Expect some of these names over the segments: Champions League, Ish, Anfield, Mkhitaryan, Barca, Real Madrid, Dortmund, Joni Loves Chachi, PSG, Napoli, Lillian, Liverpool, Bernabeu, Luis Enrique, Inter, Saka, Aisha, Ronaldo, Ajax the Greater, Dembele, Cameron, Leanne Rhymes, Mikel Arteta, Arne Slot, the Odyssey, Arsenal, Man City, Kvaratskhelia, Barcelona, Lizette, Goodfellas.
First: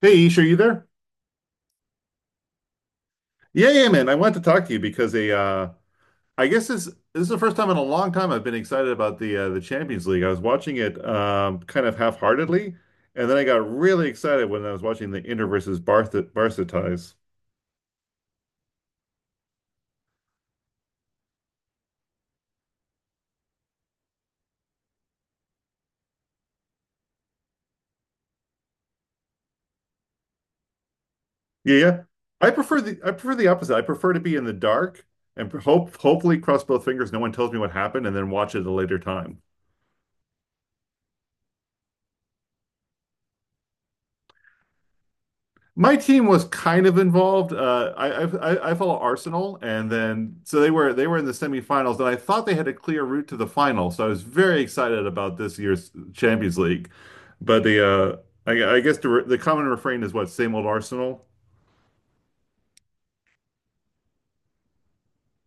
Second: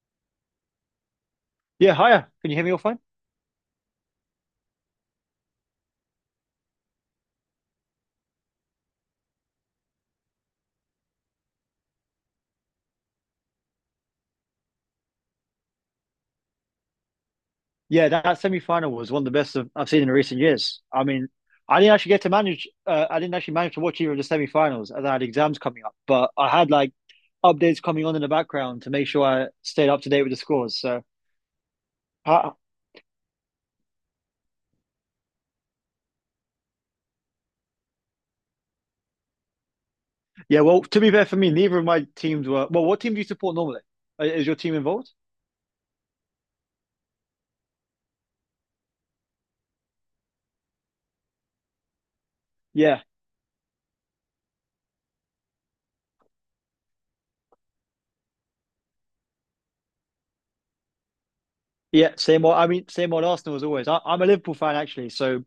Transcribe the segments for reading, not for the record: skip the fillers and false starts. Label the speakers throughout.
Speaker 1: Hey, Ish, are you there?
Speaker 2: Yeah, hiya. Can you hear me all fine?
Speaker 1: Yeah, yeah, man. I wanted to talk to you because a I guess this is the first time in a long time I've been excited about the Champions League. I was watching it kind of half-heartedly, and then I got really excited when I was watching the Inter versus Barca ties.
Speaker 2: Yeah, that semi-final was one of the best I've seen in recent years. I mean, I didn't actually get to manage. I didn't actually manage to watch either of the semi-finals, as I had exams coming up. But I had like updates coming on in the background to make sure I stayed up to date with the scores. So,
Speaker 1: Yeah, yeah. I
Speaker 2: uh,
Speaker 1: prefer the I prefer the opposite. I prefer to be in the dark and hopefully cross both fingers, no one tells me what happened, and then watch it at a later time.
Speaker 2: yeah. Well, to be fair for me, neither of my teams were. Well, what team do you support normally? Is your team involved?
Speaker 1: My team was kind of involved. I follow Arsenal, and then so they were in the semifinals, and I thought they had a
Speaker 2: Yeah,
Speaker 1: clear route to the final. So I was very excited about this year's Champions League, but I guess the common refrain is, what, same old Arsenal.
Speaker 2: yeah. Same old. I mean, same old Arsenal as always. I'm a Liverpool fan actually, so,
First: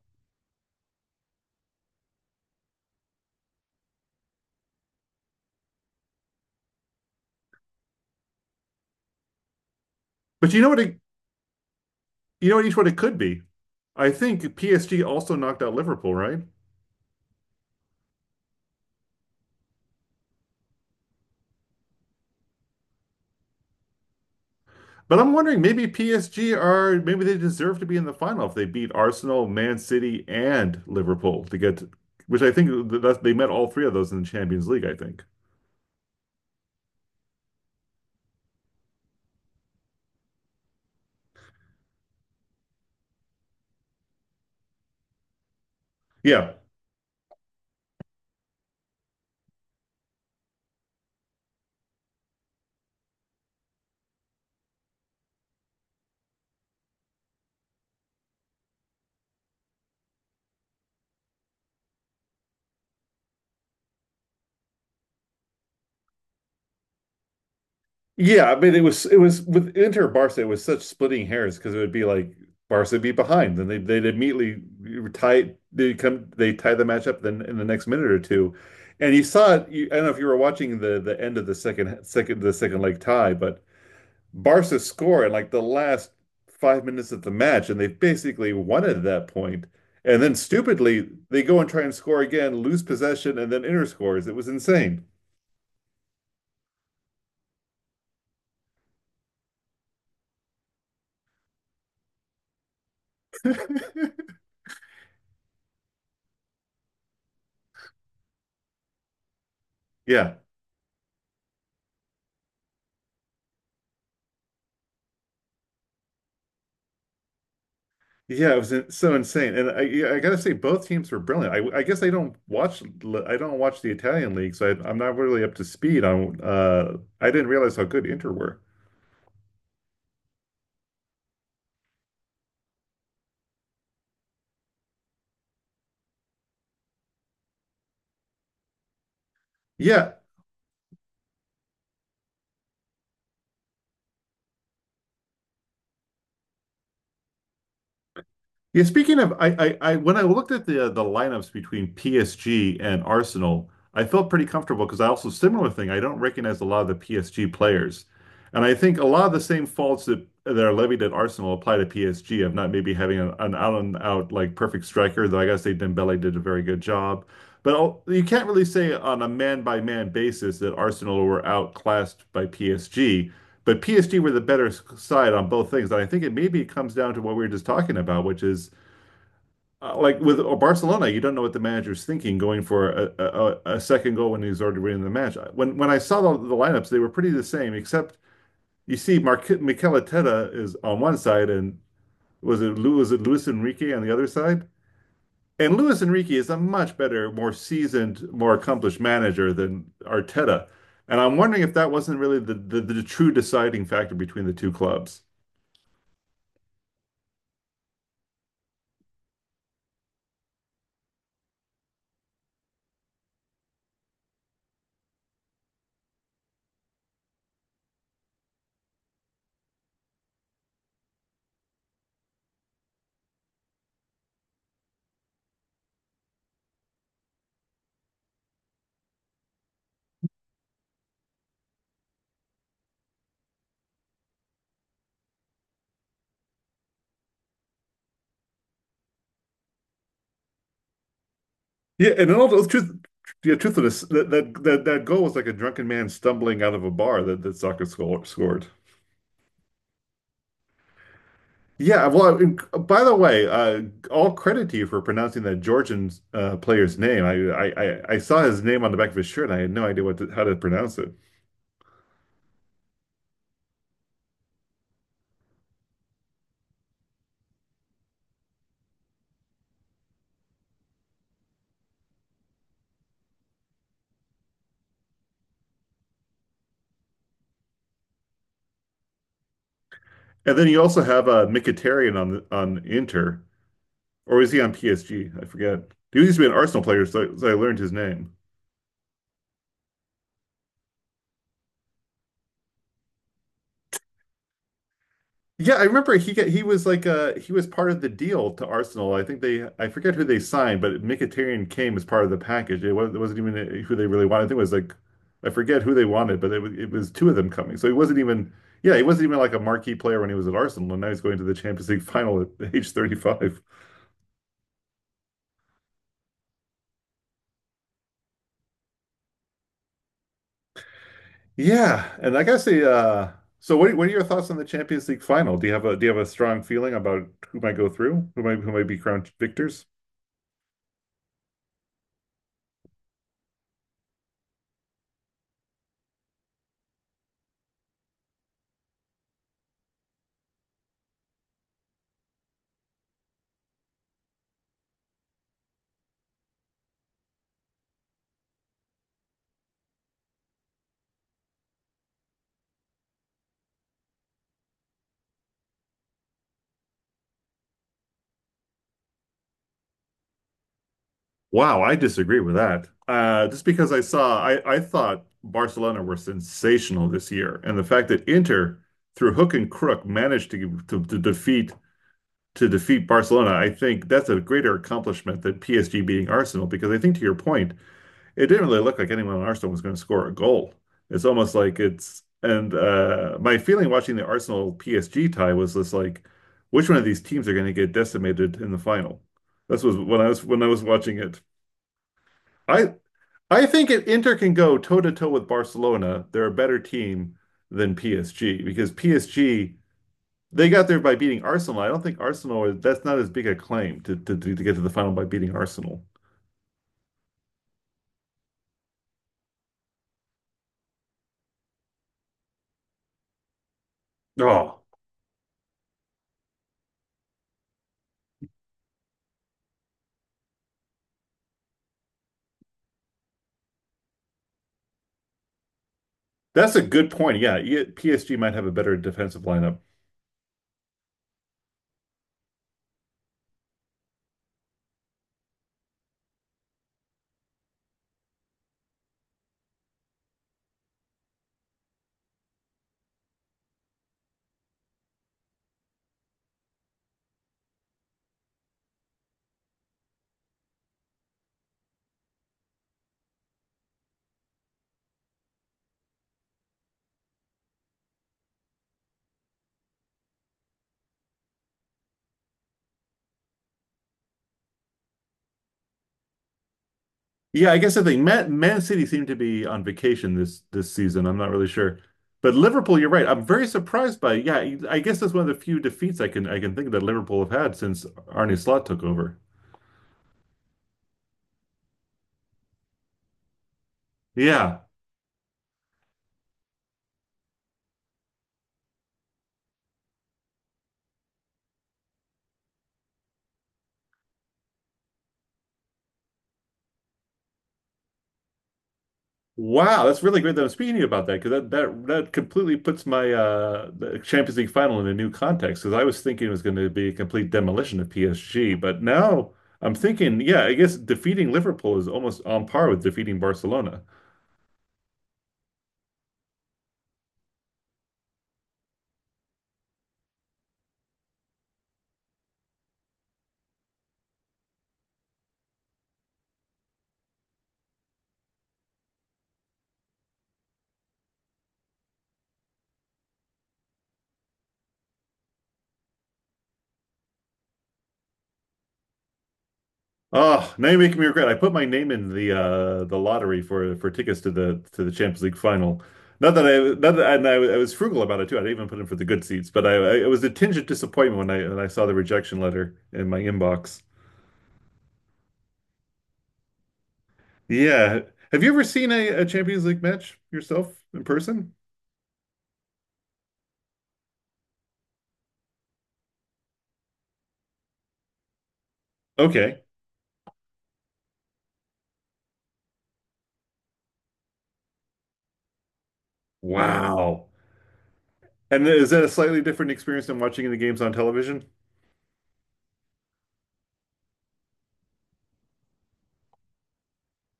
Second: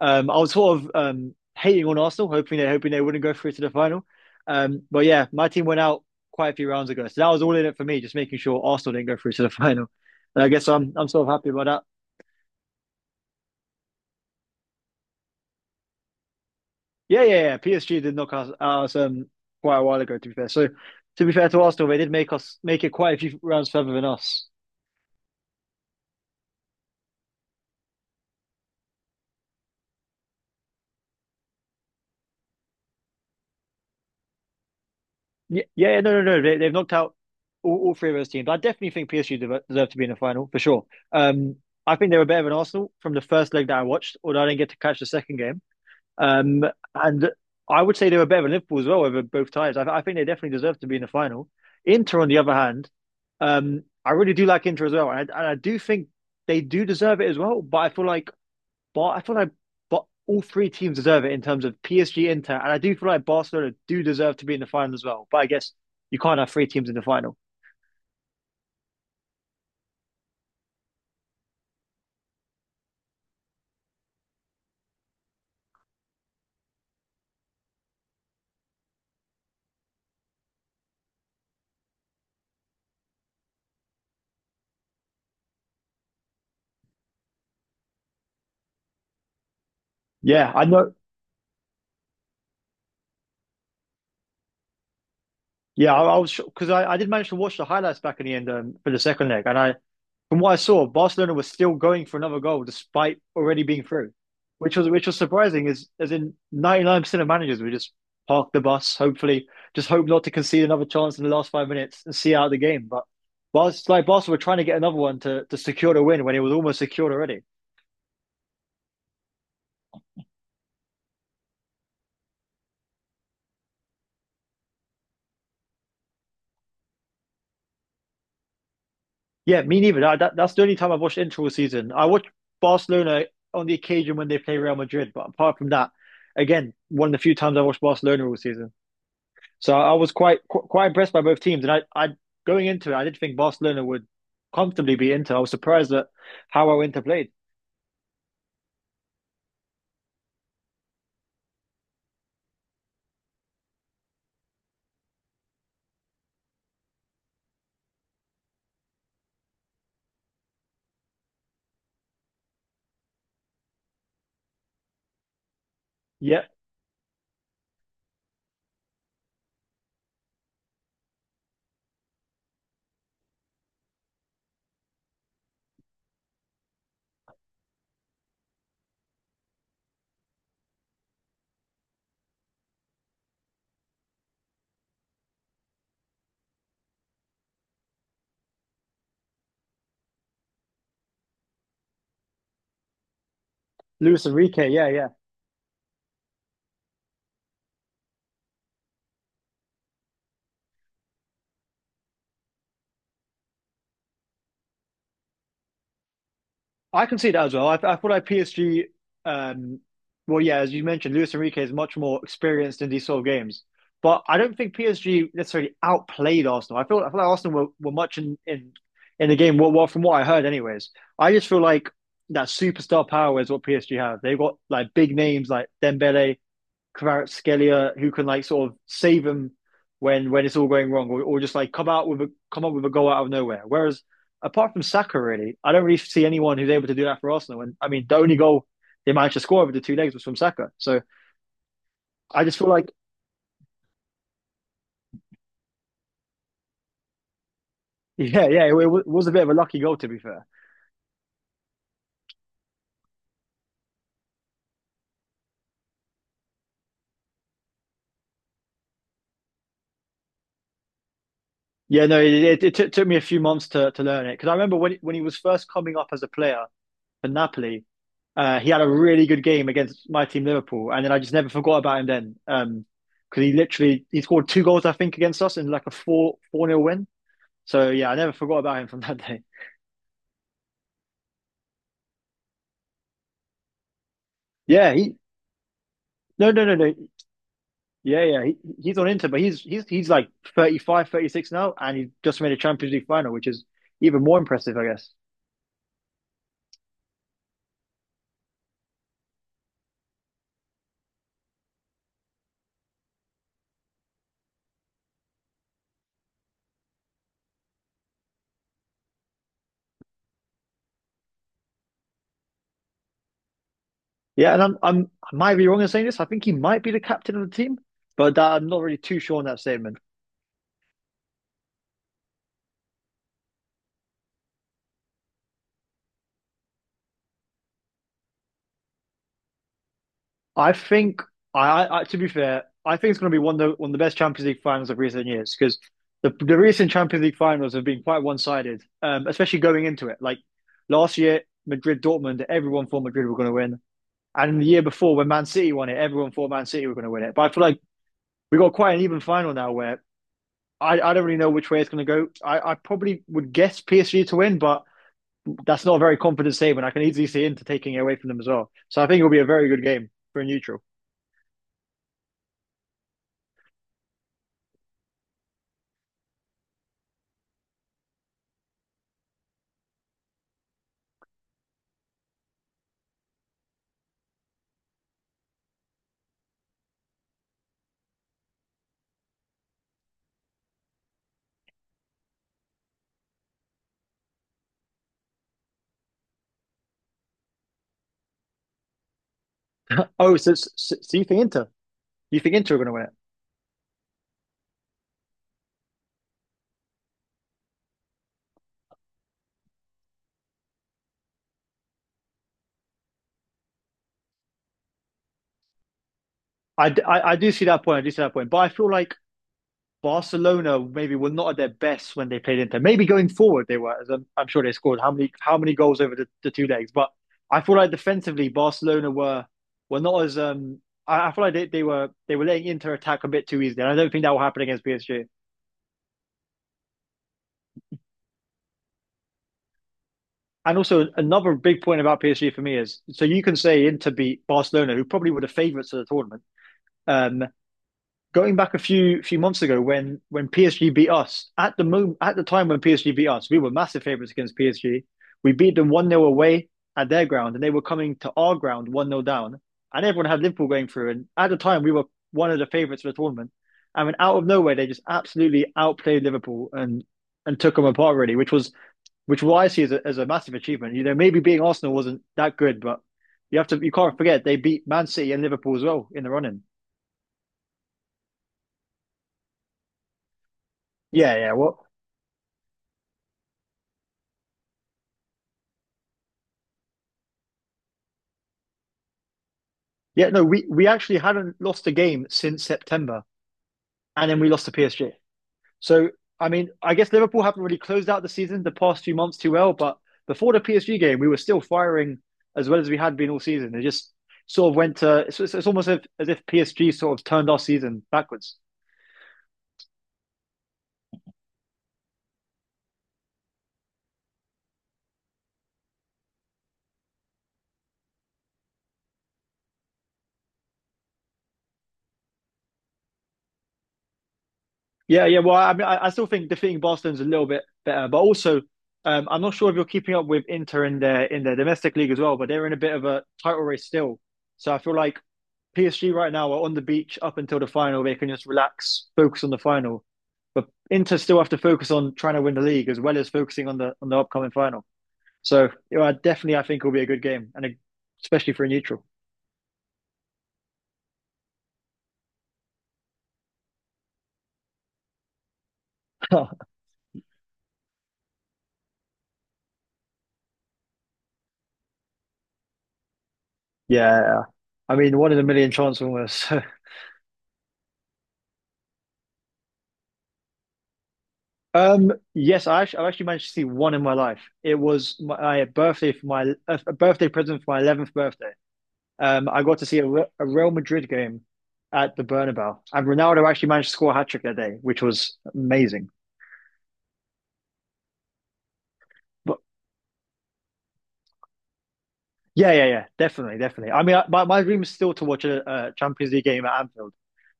Speaker 2: I was sort of hating on Arsenal, hoping they wouldn't go through to the final. But yeah, my team went out quite a few rounds ago, so that was all in it for me, just making sure Arsenal didn't go through to the final. And I
Speaker 1: But you
Speaker 2: guess
Speaker 1: know what it,
Speaker 2: I'm sort of happy about that.
Speaker 1: you know what, each one it could be. I think PSG also knocked out Liverpool, right?
Speaker 2: Yeah, yeah, yeah. PSG did knock us out quite a while ago, to be fair. So to be fair to Arsenal, they did make it quite a few rounds further than us.
Speaker 1: But I'm wondering, maybe PSG are, maybe they deserve to be in the final if they beat Arsenal, Man City, and Liverpool to get, which I think that they met all three of those in the Champions League, I think.
Speaker 2: Yeah, yeah, yeah, no, no, no. They've knocked out all three of those teams. I definitely think PSG deserve to be in the final for sure. Um, I think they were better than Arsenal from the first leg that I watched, although I didn't get to catch the second game.
Speaker 1: Yeah.
Speaker 2: Um, and I would say they were better than Liverpool as well over both ties. I think they definitely deserve to be in the final. Inter, on the other hand, I really do like Inter as well, and I do think they do deserve it as well. But I feel like, but I feel like, But all three teams deserve it in terms of PSG, Inter, and I do feel like Barcelona do deserve to be in the final as well. But I guess you can't have three teams in the final.
Speaker 1: Yeah, I mean it was with Inter Barca, it was such splitting hairs because it would be like Barca would be behind, then they'd immediately tie they come they tie the match up then in the next minute or two. And you saw it, you, I don't know if you were watching the end of the second leg tie, but Barca score in like the last 5 minutes of the match, and they basically won it at that point. And then
Speaker 2: Yeah, I know.
Speaker 1: stupidly, they go and try and score again, lose possession, and then Inter scores. It was insane.
Speaker 2: Yeah, I was because I did manage to watch the highlights back in the end for the second leg, and I from what I saw, Barcelona was still going for another goal despite already being through, which was surprising. Is as in 99% of managers would just park the bus, hopefully, just hope not to
Speaker 1: Yeah.
Speaker 2: concede another chance in the last 5 minutes and see out the game. But Barcelona were trying to get another one to secure the win when it was almost secured already.
Speaker 1: Yeah, so insane. And I gotta say both teams were brilliant. I don't watch the Italian league, so I'm not really up to speed on I didn't realize how good Inter were.
Speaker 2: Yeah, me neither. That's the only time I've watched Inter all season. I watch Barcelona on the occasion when they play Real Madrid, but apart from that, again, one of the few times I watched Barcelona all season. So I was
Speaker 1: Yeah,
Speaker 2: quite impressed by both teams, and I going into it, I did think Barcelona would comfortably be Inter. I was surprised at how well Inter played.
Speaker 1: yeah, speaking of, I when I looked at the lineups between PSG and Arsenal, I felt pretty comfortable because I, also similar thing. I don't recognize a lot of the PSG players, and I think a lot of the same faults that are levied at Arsenal apply to PSG of not maybe having an out and out like perfect striker. Though I gotta say Dembele did a
Speaker 2: Yeah,
Speaker 1: very good job, but you can't really say on a man by man basis that Arsenal were outclassed by PSG, but PSG were the better side on both things. And I think it maybe comes down to what we were just talking about, which is, like with Barcelona, you don't know what the manager's thinking going for a second goal when he's already winning the match. When I saw the lineups, they were pretty the same, except you see Mikel Arteta is on one side, and was it Luis Enrique on the
Speaker 2: Luis
Speaker 1: other side?
Speaker 2: Enrique. Yeah, yeah,
Speaker 1: And Luis Enrique is a much better, more seasoned, more accomplished manager than Arteta. And I'm wondering if that wasn't really the true deciding factor between the two clubs.
Speaker 2: I can see that as well. I thought I PSG. Um, well, yeah, as you mentioned, Luis Enrique is much more experienced in these sort of games, but I don't think PSG necessarily outplayed Arsenal. I feel like Arsenal were much in the game. Well, from what I heard, anyways, I just feel like that superstar power is what PSG have. They've got like big names like Dembele Kvaratskhelia who can like sort of save them when it's all going wrong, or just like come up with a goal out of nowhere. Whereas apart from Saka, really, I don't really see anyone who's able to do that for Arsenal. And I mean, the only goal they managed to score over the two legs was from Saka. So
Speaker 1: Yeah, and in
Speaker 2: I
Speaker 1: all
Speaker 2: just
Speaker 1: the
Speaker 2: feel
Speaker 1: truth,
Speaker 2: like,
Speaker 1: yeah, truthfulness, that goal was like a drunken man stumbling out of a bar that soccer
Speaker 2: yeah, yeah,
Speaker 1: scored.
Speaker 2: it was a bit of a lucky goal to be fair.
Speaker 1: Yeah, well, and by the way, all credit to you for pronouncing that Georgian player's name. I saw his name on the back of his shirt, and I had no idea how to pronounce it.
Speaker 2: Yeah, no, it took me a few months to learn it because I remember when he was first coming up as a player, for Napoli. He had a really good game against my team Liverpool, and then I just never forgot about him then 'cause because he literally he scored two goals I think against us in like a four nil win. So yeah, I never forgot about him from that day.
Speaker 1: And then you also have Mkhitaryan on Inter, or is he on
Speaker 2: Yeah, he
Speaker 1: PSG? I forget. He used to be
Speaker 2: no,
Speaker 1: an
Speaker 2: no, no,
Speaker 1: Arsenal
Speaker 2: no,
Speaker 1: player, so I learned his
Speaker 2: yeah,
Speaker 1: name.
Speaker 2: yeah, he's on Inter, but he's like 35, 36 now, and he just made a Champions League final, which is even more impressive, I guess.
Speaker 1: Yeah, I remember he was like he was part of the deal to Arsenal. I forget who they signed, but Mkhitaryan came as part of the package. It wasn't even, who they really wanted. I think it was like I forget who they wanted, but it was two of them coming. So he wasn't even like a marquee player when he was at Arsenal, and now he's going to the Champions League final at age 35.
Speaker 2: Yeah, and I might be wrong in saying this. I think he might be the captain of the team, but that, I'm not really too sure on that statement.
Speaker 1: Yeah, and I gotta say, so what are your thoughts on the Champions League final? Do you have a do you have a strong feeling about who might go through, who might be crowned victors?
Speaker 2: I think I to be fair, I think it's going to be one of the best Champions League finals of recent years because the recent Champions League finals have been quite one-sided, especially going into it. Like last year, Madrid Dortmund, everyone thought Madrid were going to win, and the year before when Man City won it, everyone thought Man City were going to win it. But I feel like we got quite an even final now where. I don't really know which way it's going to go. I probably would guess PSG to win, but that's not a very confident statement. I can easily see Inter taking it away from them as well. So I think it'll be a very good game for a neutral.
Speaker 1: Wow, I disagree with that. Just because I thought Barcelona were sensational this year, and the fact that Inter, through hook and crook, managed to defeat Barcelona, I think that's a greater accomplishment than PSG beating Arsenal. Because I think, to your point, it didn't really look like anyone on Arsenal was going to score a goal. It's almost like it's and My feeling watching the Arsenal PSG tie was this, like, which one of these teams are going to get decimated in the final? This was
Speaker 2: Oh,
Speaker 1: when I was
Speaker 2: so
Speaker 1: watching
Speaker 2: you
Speaker 1: it.
Speaker 2: think Inter? You think Inter are going to
Speaker 1: I
Speaker 2: win it?
Speaker 1: I think if Inter can go toe to toe with Barcelona, they're a better team than PSG because PSG, they got there by beating Arsenal. I don't think Arsenal is that's not as big a claim to get to the final by beating Arsenal.
Speaker 2: I do see that point. I do see that point. But I feel like Barcelona maybe were not at their best when they played Inter. Maybe going forward they were, as I'm sure they
Speaker 1: Oh,
Speaker 2: scored how many goals over the two legs. But I feel like defensively Barcelona were not as. I feel like they were letting Inter attack a bit too easily. And I don't think that will happen against PSG.
Speaker 1: that's a good point. Yeah, yeah, PSG might have a better defensive lineup.
Speaker 2: And also another big point about PSG for me is so you can say Inter beat Barcelona, who probably were the favourites of the tournament. Um, Going back a few months ago when PSG beat us at the moment at the time when PSG beat us, we were massive favourites against PSG. We beat them one nil away at their ground, and they were coming to our ground one nil down, and everyone had Liverpool going through. And at the time, we were one of the favourites for the tournament. I mean, out of nowhere, they just absolutely outplayed Liverpool and took them apart really, which what I see as a massive achievement. You know, maybe being Arsenal wasn't that good, but you have to you can't forget they beat Man City and Liverpool as well in the running.
Speaker 1: Yeah, I guess the thing, Man City seemed to be on vacation this season.
Speaker 2: Yeah,
Speaker 1: I'm not
Speaker 2: yeah.
Speaker 1: really
Speaker 2: Well.
Speaker 1: sure. But Liverpool, you're right. I'm very surprised by Yeah, I guess that's one of the few defeats I can think that Liverpool have had since Arne Slot took over.
Speaker 2: Yeah, no, we actually hadn't lost a game since September, and then we lost to
Speaker 1: Yeah.
Speaker 2: PSG. So, I mean, I guess Liverpool haven't really closed out the season the past few months too well, but before the PSG game, we were still firing as well as we had been all season. It just sort of went to, it's almost as if PSG sort of turned our season backwards.
Speaker 1: Wow, that's really great that I'm speaking to you about that because that completely puts my the Champions League final in a new context because I was thinking it was going to be a complete demolition of PSG, but now I'm thinking, yeah, I guess defeating Liverpool is almost on par with defeating Barcelona.
Speaker 2: Yeah, yeah. Well, I mean, I still think defeating Barcelona's a little bit better, but also, I'm not sure if you're keeping up with Inter in their domestic league as well, but they're in a bit of a title race still. So I feel like PSG right now are on the beach up until the final. They can just relax, focus on the final. But Inter still have to focus on trying to win the league as well as focusing on the upcoming final. So I definitely, I think it'll be a good game, and especially for a neutral.
Speaker 1: Oh, now you're making me regret. I put my name in the lottery for tickets to the Champions League final. Not that, and I was frugal about it too. I didn't even put in for the good seats, but I it was a tinge of disappointment when I saw the rejection letter in my inbox.
Speaker 2: Yeah, I mean, one in a million chance almost.
Speaker 1: Yeah. Have you ever seen a Champions League match yourself in person?
Speaker 2: Yes, I actually managed to see one in my life. It was my birthday for my a birthday present for my eleventh birthday. I got
Speaker 1: Okay.
Speaker 2: to see a Real Madrid game at the Bernabeu, and Ronaldo actually managed to score a hat trick that day, which was amazing.
Speaker 1: No. Wow. And is that a
Speaker 2: But
Speaker 1: slightly different experience than watching the games on television?
Speaker 2: yeah, yeah, yeah, definitely, definitely. I mean, I, my dream is still to watch a Champions League game at Anfield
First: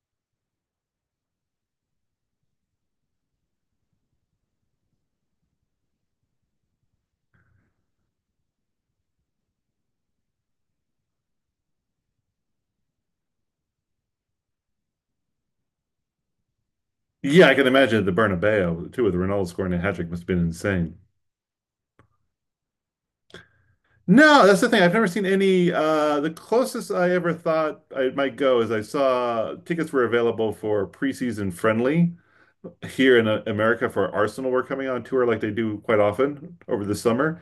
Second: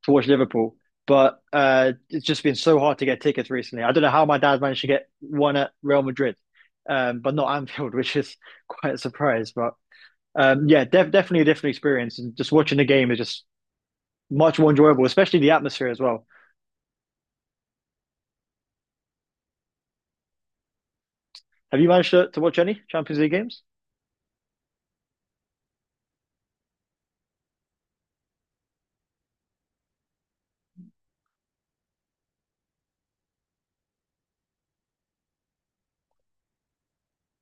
Speaker 2: to watch Liverpool, but it's just been so hard to get tickets recently. I don't know how my dad managed to get one at Real Madrid, but not Anfield, which is quite a surprise. But yeah, definitely a different experience, and just watching the game is just much more enjoyable, especially the atmosphere as well.
Speaker 1: Yeah, I can imagine the Bernabeu too, with Ronaldo scoring a hat trick must have been insane.
Speaker 2: Have you managed to watch any Champions League games?
Speaker 1: No, that's the thing. I've never seen any. The closest I ever thought I might go is I saw tickets were available for preseason friendly here in America, for Arsenal were coming on tour like they do quite often over the summer.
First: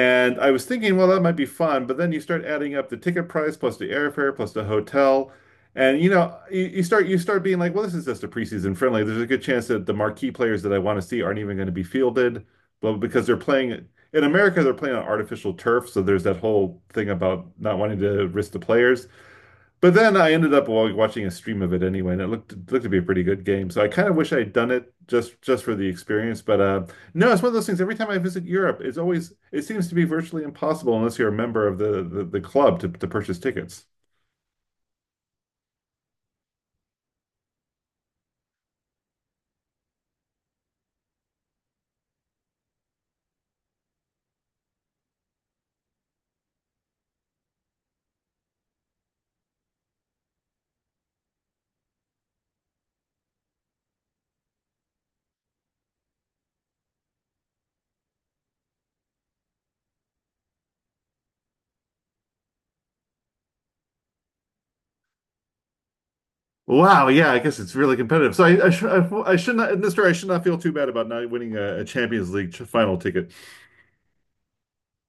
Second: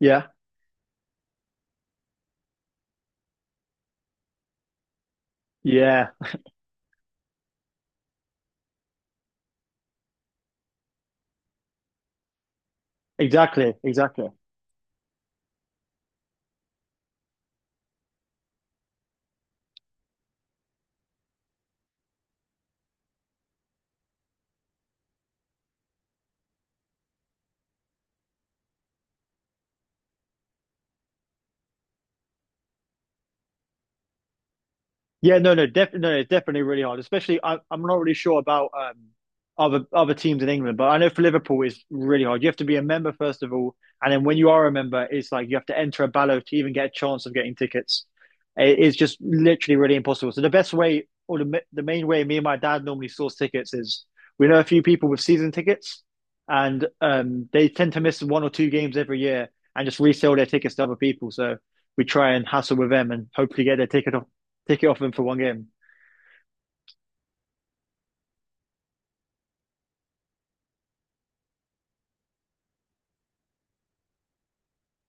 Speaker 2: Yeah,
Speaker 1: I was thinking, well, that might be fun, but then you start adding up the ticket price plus the airfare plus the hotel, and
Speaker 2: yeah,
Speaker 1: you start being like, well, this is just a preseason friendly. There's a good chance that the marquee players that I want to see aren't even going to be fielded, well, because they're
Speaker 2: exactly,
Speaker 1: playing in
Speaker 2: exactly.
Speaker 1: America, they're playing on artificial turf, so there's that whole thing about not wanting to risk the players. But then I ended up watching a stream of it anyway, and it looked to be a pretty good game. So I kind of wish I'd done it just for the experience. But no, it's one of those things. Every time I visit Europe, it seems to be virtually impossible unless you're a member of the club to purchase tickets.
Speaker 2: Yeah, no, no, definitely, no, it's definitely really hard. Especially, I'm not really sure about other teams in England. But I know for Liverpool, it's really hard. You have to be a member first of all, and then when you are a member, it's like you have to enter a ballot to even get a chance of getting tickets. It is just literally really impossible. So the best way, or the main way, me and my dad normally source tickets is we know a few people with season tickets, and they tend to miss one or two games every year and just resell their tickets to other people. So we try and hassle with them and hopefully get their ticket off them for one game.
Speaker 1: Wow, yeah, I guess it's really competitive. So I should not, in this story, I should not feel too bad about not winning a Champions League final ticket.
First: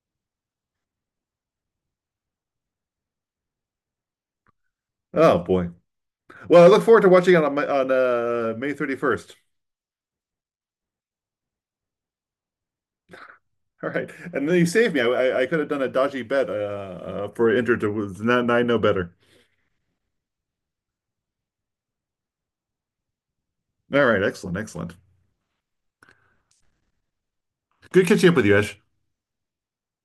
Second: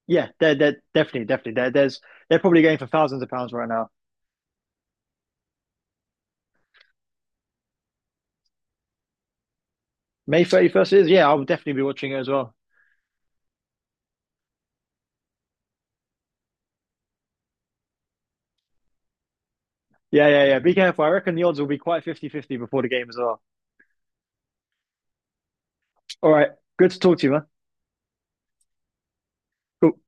Speaker 2: Yeah, they're definitely there. There's They're probably going for thousands of pounds right now.
Speaker 1: Oh boy. Well, I look forward to watching it on May 31st.
Speaker 2: May 31st is Yeah, I'll definitely be watching it as well.
Speaker 1: All right. And then you saved me. I could have done a dodgy bet for Inter to, and I know better.
Speaker 2: Yeah, yeah, yeah. Be careful. I reckon the odds will be quite 50-50 before the game as well.
Speaker 1: All right. Excellent. Excellent.
Speaker 2: All right, good to talk to you, man.
Speaker 1: Good catching up with you, Ash.
Speaker 2: Cool.